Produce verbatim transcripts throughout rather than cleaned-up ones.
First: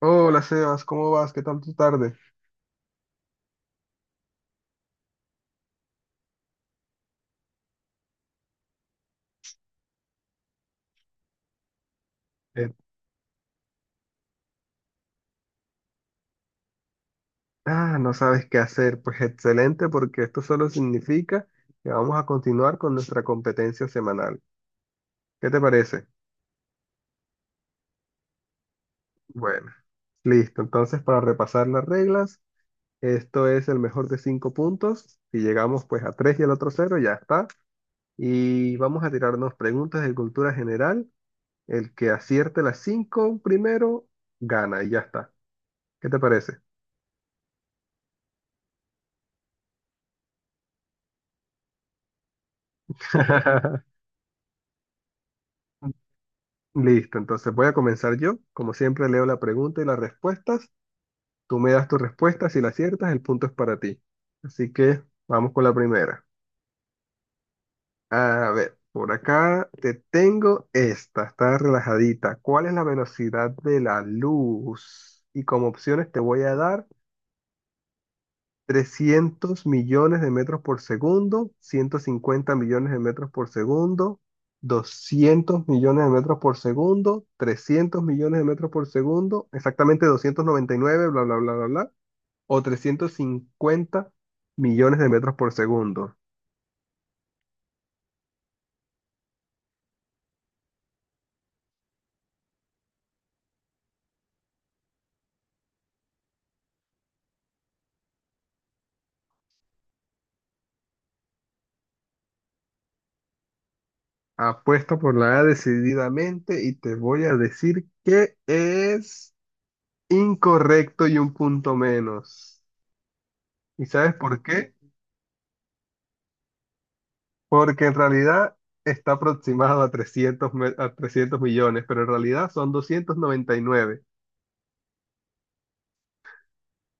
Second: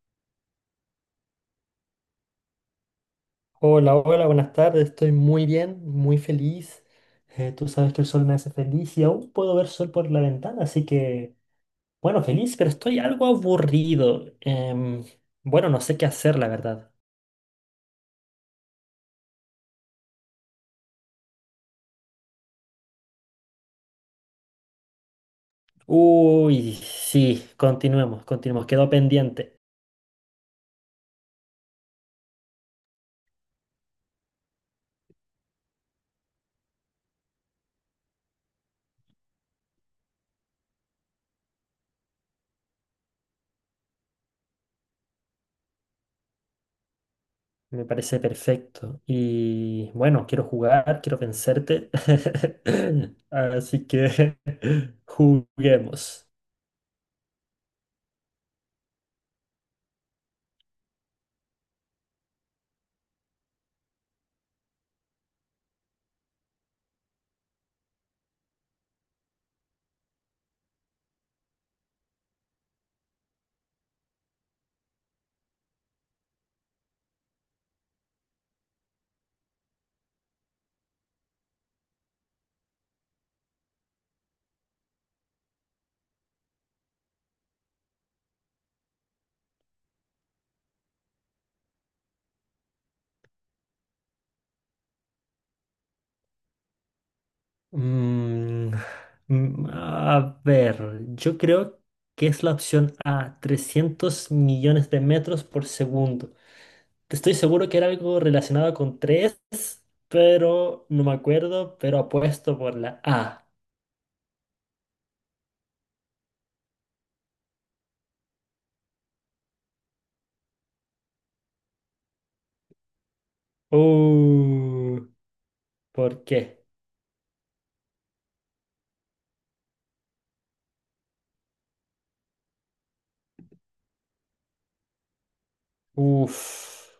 Hola Sebas, ¿cómo vas? ¿Qué tal tu tarde? Hola, hola, buenas tardes. Estoy muy bien, muy feliz. Eh, tú sabes que el sol me hace feliz y aún puedo ver sol por la ventana, así que, bueno, feliz, pero Eh, estoy algo aburrido. Em, bueno, no sé qué hacer, la verdad. Ah, ¿no sabes qué hacer? Pues excelente, porque esto solo significa que vamos a continuar con nuestra competencia semanal. ¿Qué te parece? Uy, sí, continuemos, continuemos. Quedó pendiente. Bueno, listo. Entonces, para repasar las reglas, esto es el mejor de cinco puntos. Si llegamos pues a tres y el otro cero, ya está. Y vamos a tirarnos preguntas de cultura general. El que acierte las cinco primero, gana y ya está. ¿Qué te parece? Me parece perfecto. Y bueno, quiero jugar, quiero vencerte. Así que juguemos. Listo, entonces voy a comenzar yo. Como siempre, leo la pregunta y las respuestas. Tú me das tus respuestas, si la aciertas, el punto es para ti. Así que vamos con la primera. A ver, por acá te tengo esta, está relajadita. ¿Cuál es la velocidad de la luz? Y como opciones te voy a dar trescientos millones de metros por segundo, ciento cincuenta millones de metros por segundo, doscientos millones de metros por segundo, trescientos millones de metros por segundo, exactamente doscientos noventa y nueve, bla, bla, bla, bla, bla, o trescientos cincuenta millones de metros por segundo. Mm, mm, a ver, yo creo que es la opción A, trescientos millones de metros por segundo. Estoy seguro que era algo relacionado con tres, pero no me acuerdo, pero apuesto por la A. Apuesto por la A decididamente y te voy a decir que es incorrecto y un punto menos. ¿Y sabes por qué? Uh, ¿por qué? Porque en realidad está aproximado a trescientos me- a trescientos millones, pero en realidad son doscientos doscientos noventa noventa y nueve. Uf,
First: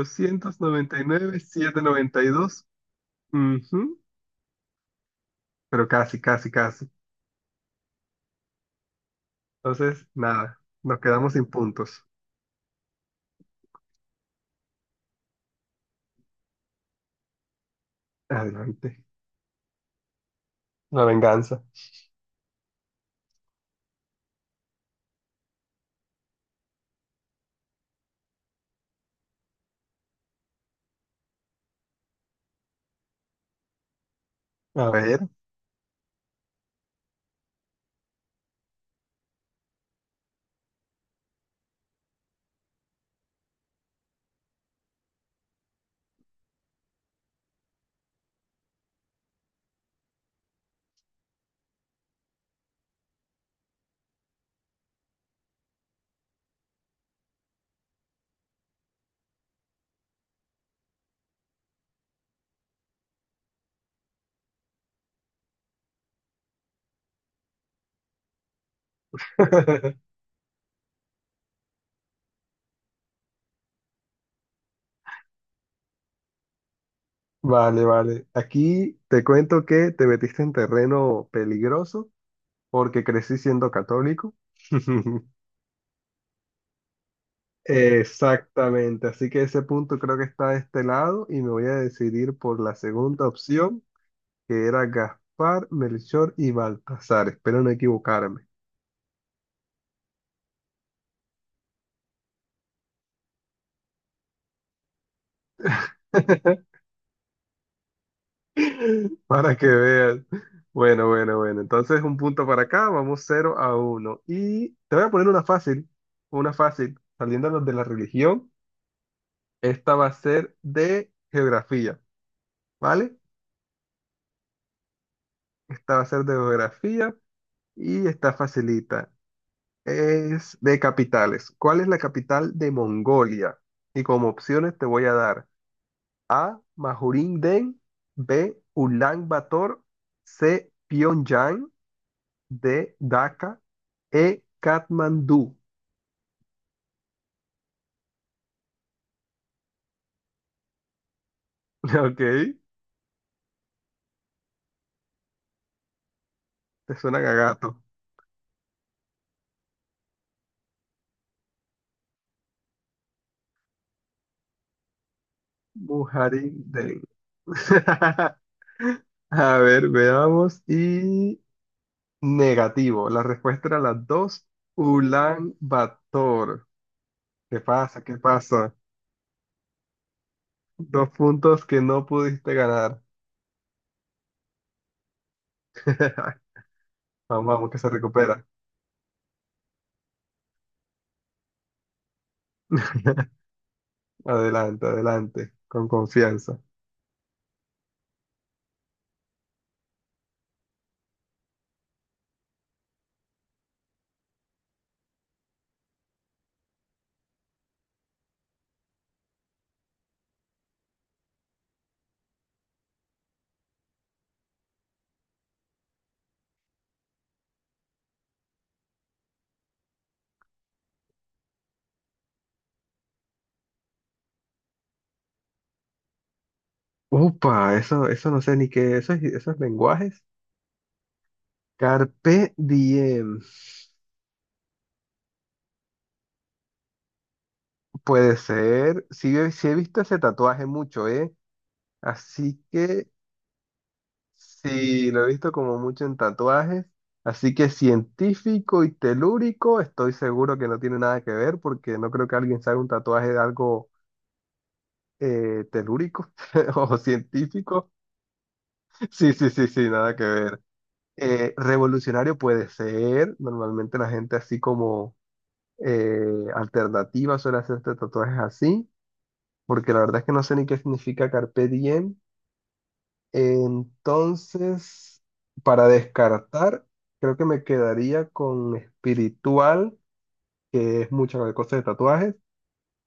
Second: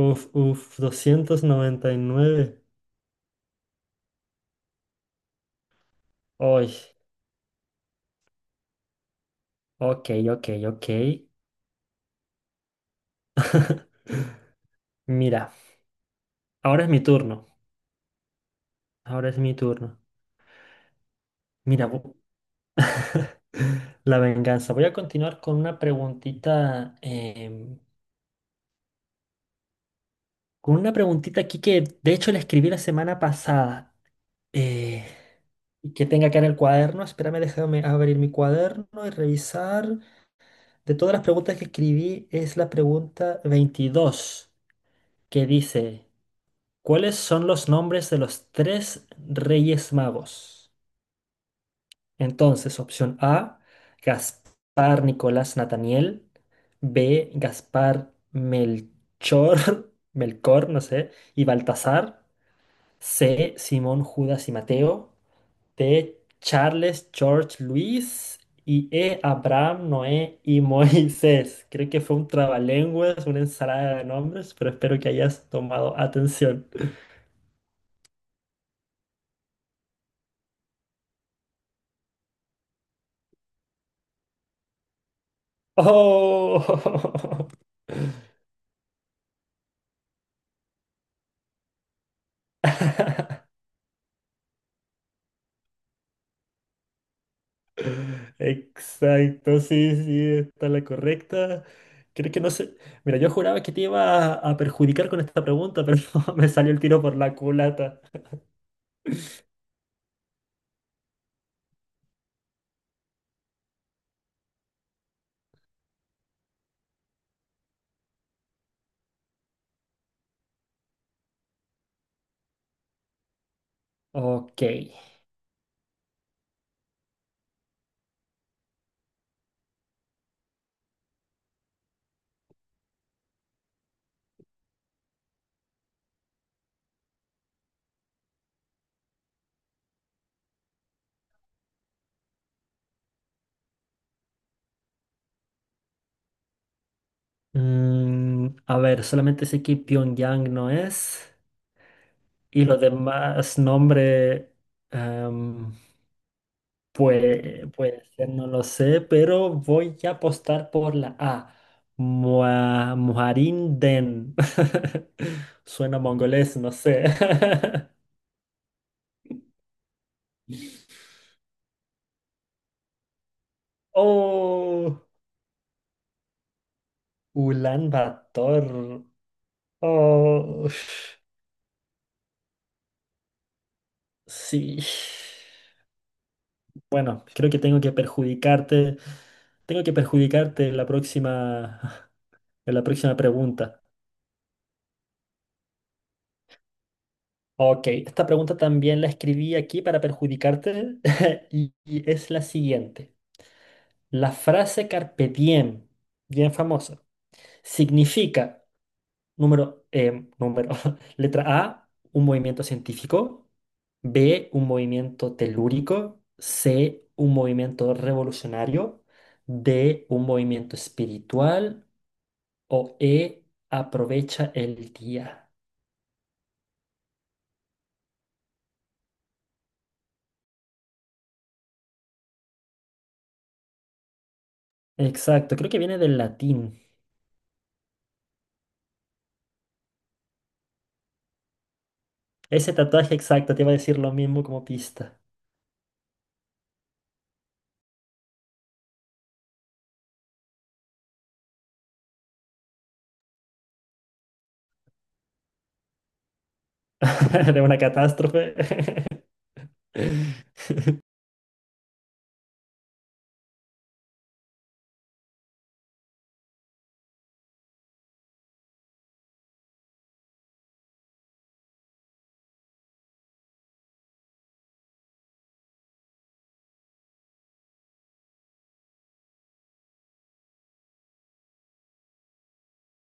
uf, uf, noventa y nueve nueve doscientos noventa y doscientos noventa y nueve. nueve. doscientos noventa y nueve, setecientos noventa y dos. Ujú. Pero casi, casi, Ay, casi. Entonces, ok, ok, nada, ok. nos quedamos sin puntos. Mira, ahora es mi turno. Adelante. Ahora es mi turno. La venganza. Mira, vo- La venganza. Voy a continuar con una preguntita, em, con una preguntita aquí que de hecho la escribí la semana pasada A eh, ver. y que tenga acá en el cuaderno. Espérame, déjame abrir mi cuaderno y revisar. De todas las preguntas que escribí es la pregunta veintidós que dice, ¿cuáles son los nombres de los tres reyes magos? Entonces, opción A, Gaspar Nicolás Nathaniel. B, Gaspar Melchor, Melchor, no sé, y Baltasar. C, Simón Judas y Mateo. D, Charles George Luis. Y E, Abraham, Noé y Moisés. Creo que fue un trabalenguas, una ensalada de nombres, pero espero que hayas tomado atención. Vale, vale. Aquí te cuento que te metiste en terreno peligroso porque crecí siendo católico. ¡Oh! Exactamente, así que ese punto creo que está de este lado y me voy a decidir por la segunda opción, que era Gaspar, Melchor y Baltasar. Espero no equivocarme. Exacto, sí, sí, está la correcta. Creo que no sé. Mira, yo juraba que te iba a, a perjudicar con esta pregunta, pero me salió el tiro por la culata. Para que veas. Bueno, bueno, bueno. Entonces un punto para acá, vamos cero a uno. Y te voy a poner una fácil, una fácil, saliéndonos de la religión. Esta va a ser de geografía, ¿vale? Ok. Esta va a ser de geografía y está facilita. Es de capitales. ¿Cuál es la capital de Mongolia? Y como opciones te voy a dar majurin, B. Ulan Bator, C. Pyongyang, D. Dhaka, E. Katmandú. Mm, a ver, solamente sé que Pyongyang no es. Ok, Y los demás nombres, em, te suenan a pues, gato. puede ser, no lo sé, pero voy a apostar por la A. Mua- Muharinden. Suena mongolés, no Majurin. sé. A ver, veamos. Y negativo. La respuesta era las dos. Oh, Ulan Bator. ¿Qué Ulan pasa? ¿Qué pasa? Bator. Oh, Dos puntos que no pudiste ganar. sí. Bueno, Vamos, creo que vamos, que tengo se que recupera. perjudicarte. Tengo que perjudicarte en la próxima, en la próxima pregunta. Adelante, adelante, con confianza. Ok, esta pregunta también la escribí aquí para perjudicarte y, y es la siguiente. La frase carpe diem, bien famosa, significa Número, em, número. Letra A, un movimiento científico. B, un movimiento telúrico. C, un movimiento revolucionario. D, un movimiento espiritual. O E, aprovecha el día. Upa, eso, eso no sé ni qué, esos, esos lenguajes. Carpe diem. Exacto, creo que viene del latín. Puede ser. Sí, he- sí he visto ese tatuaje mucho, ¿eh? Así Ese que tatuaje exacto te iba a decir lo mismo como sí, pista lo he visto como mucho en tatuajes. Así que científico y telúrico, estoy seguro que no tiene nada que ver porque no creo que alguien se haga un tatuaje de algo eh, telúrico o de una científico. catástrofe. Sí, sí, sí, sí, nada que ver. Eh, revolucionario puede ser, normalmente la gente así como eh, alternativa suele hacerse tatuajes así, porque la verdad es que no sé ni qué significa carpe diem. Entonces, para descartar, creo que me quedaría con espiritual, que es mucha la cosa de tatuajes,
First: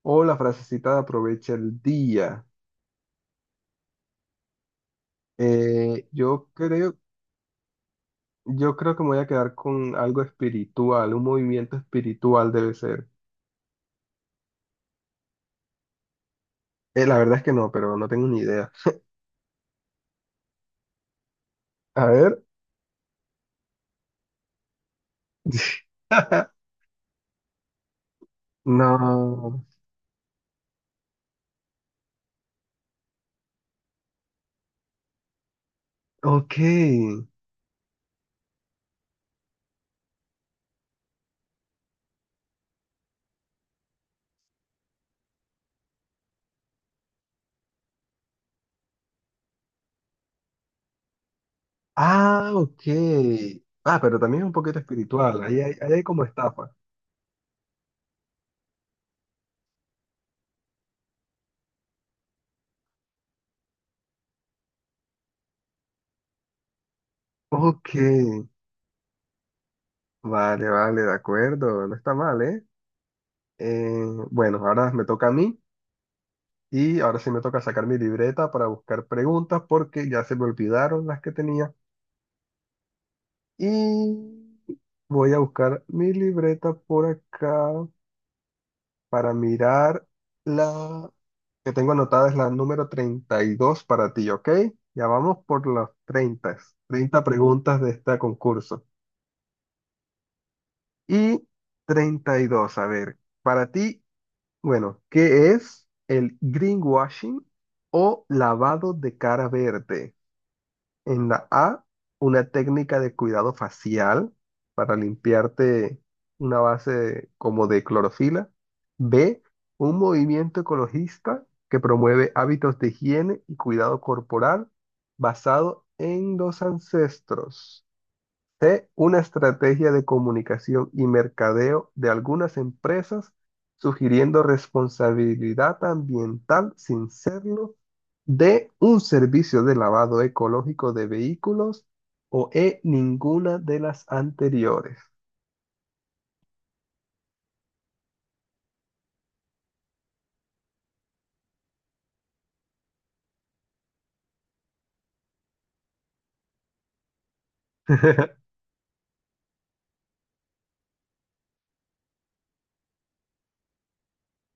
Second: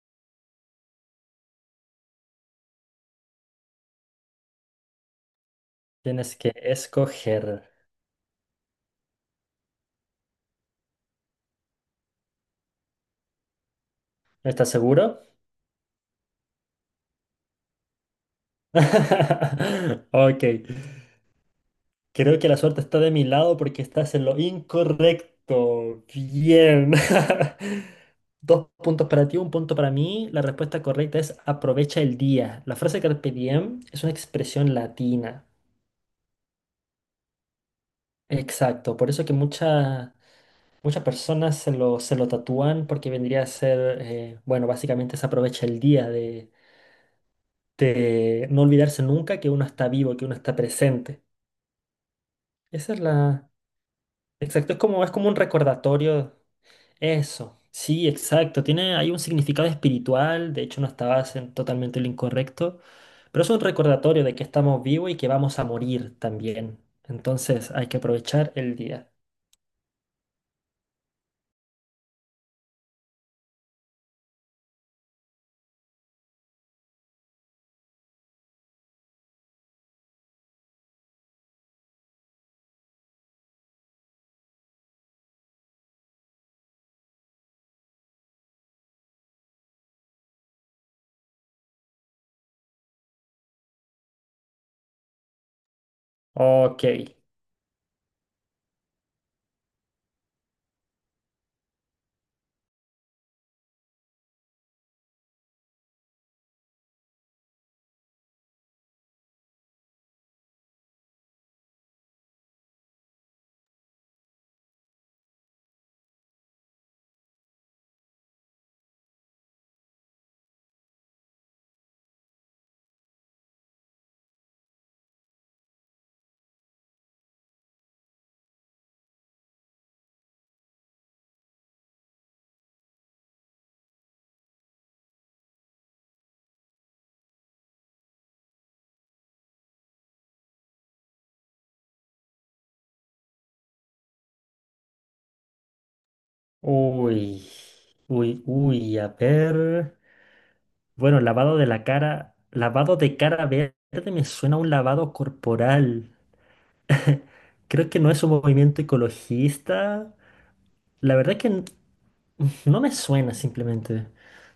o la frasecita de aprovecha el día. Eh, Tienes yo que creo, escoger. Yo creo que me voy a quedar con algo espiritual, un movimiento espiritual debe ser. ¿Estás seguro? Eh, la verdad es que no, pero no tengo ni idea. Ok. A Creo ver. que la suerte está de mi lado porque estás en lo incorrecto. Bien. Dos puntos para ti, un No. punto para mí. La respuesta correcta es aprovecha el día. La frase carpe diem es una expresión latina. Ok. Exacto. Por eso que mucha- muchas personas se lo, se lo tatúan porque vendría a ser, eh, bueno, básicamente es aprovecha el día de, de no olvidarse nunca que uno está vivo, que uno está presente. Ah, ok. Esa es la... Ah, pero también es un Exacto. poquito Es como, es como un espiritual. Ahí hay, ahí hay como recordatorio. estafa. Eso, sí, exacto. Tiene hay un significado espiritual, de hecho no estabas en totalmente lo incorrecto, pero es un recordatorio de que estamos vivos y que vamos a morir también. Entonces hay Ok. que aprovechar el día. Vale, vale, de acuerdo. No está mal, ¿eh? Eh, bueno, ahora me toca a mí. Y ahora sí me toca sacar mi libreta para buscar preguntas porque ya se me olvidaron las que tenía. Y voy a buscar mi libreta por acá para mirar la que tengo anotada, es la número treinta y dos para ti, ¿ok? Ya vamos por las treinta, Ok. treinta preguntas de este concurso. Y treinta y dos, a ver, para ti, bueno, ¿qué es el greenwashing o lavado de cara verde? En la A, una técnica de cuidado facial para limpiarte, una base como de clorofila. B, un movimiento ecologista que promueve hábitos de higiene y cuidado corporal basado en los ancestros. C, una estrategia de comunicación y mercadeo de algunas empresas sugiriendo responsabilidad ambiental sin serlo. D, un servicio de lavado ecológico de vehículos. O E, ninguna de las anteriores. Uy, uy, uy, a ver. Bueno, lavado de la cara, lavado de cara verde me suena a un lavado corporal. Creo que no es un movimiento ecologista. La verdad es que no me suena simplemente.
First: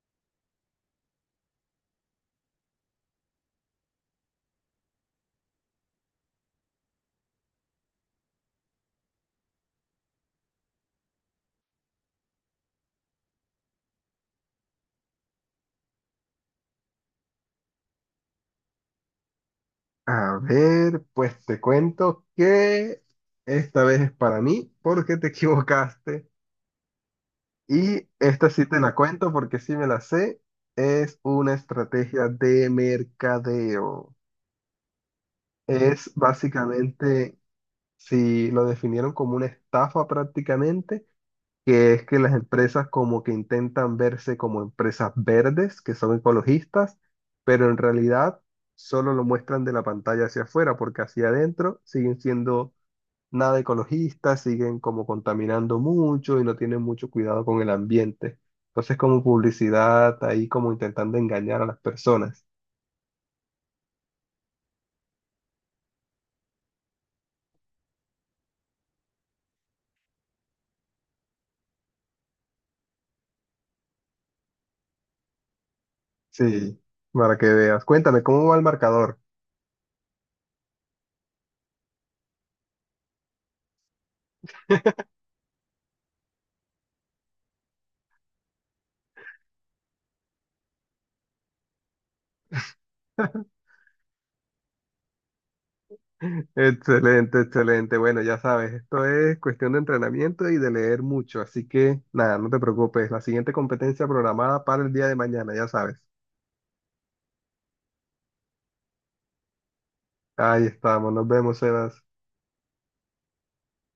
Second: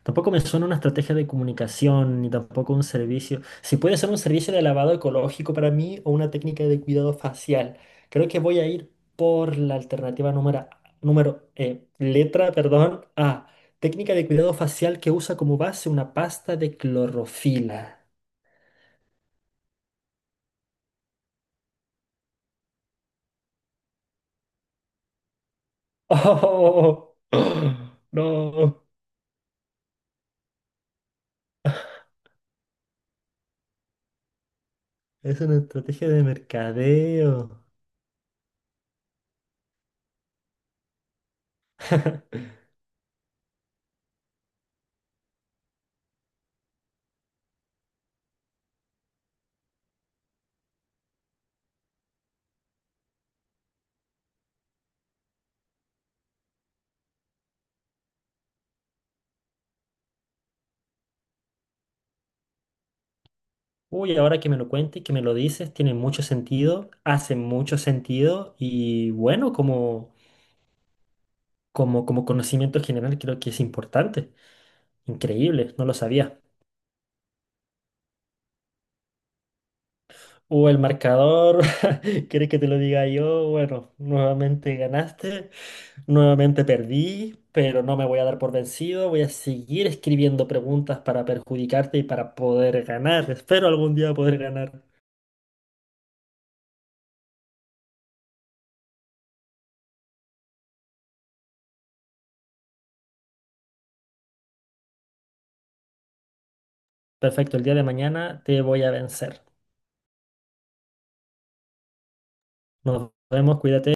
Tampoco me suena una estrategia de comunicación, ni tampoco un servicio. Si puede ser un servicio de lavado ecológico para mí o una técnica de cuidado facial. Creo que voy a ir por la alternativa número, número eh, letra, perdón, A. Técnica de cuidado facial que usa como base una pasta de clorofila. A ver, pues te cuento que esta vez es para mí porque te equivocaste. Oh, Y esta sí no, te la cuento porque sí me la sé. Es una estrategia de mercadeo. es una estrategia Es de básicamente, mercadeo. si lo definieron como una estafa prácticamente, que es que las empresas como que intentan verse como empresas verdes, que son ecologistas, pero en realidad solo lo muestran de la pantalla hacia afuera, porque hacia adentro siguen siendo nada ecologistas, siguen como contaminando mucho y no tienen mucho cuidado con el ambiente. Entonces, como publicidad, ahí como intentando engañar a las personas. Uy, ahora que me lo cuentes, que me lo dices, tiene mucho sentido, hace mucho sentido y bueno, como, como, como, conocimiento general creo que es importante. Increíble, no lo sabía. Sí, para que veas. Cuéntame, ¿cómo va el marcador? O el marcador, ¿quieres que te lo diga yo? Bueno, nuevamente ganaste, nuevamente perdí, pero no me voy a dar por vencido, voy a seguir escribiendo preguntas para perjudicarte y para poder ganar. Espero algún día poder ganar. Excelente, excelente. Bueno, ya sabes, esto es cuestión de entrenamiento y de leer mucho, así que nada, no te preocupes. La siguiente competencia programada para el día de mañana, ya sabes. Perfecto, el día de mañana te voy a vencer. Ahí estamos, nos vemos, Sebas. Nos vemos, cuídate.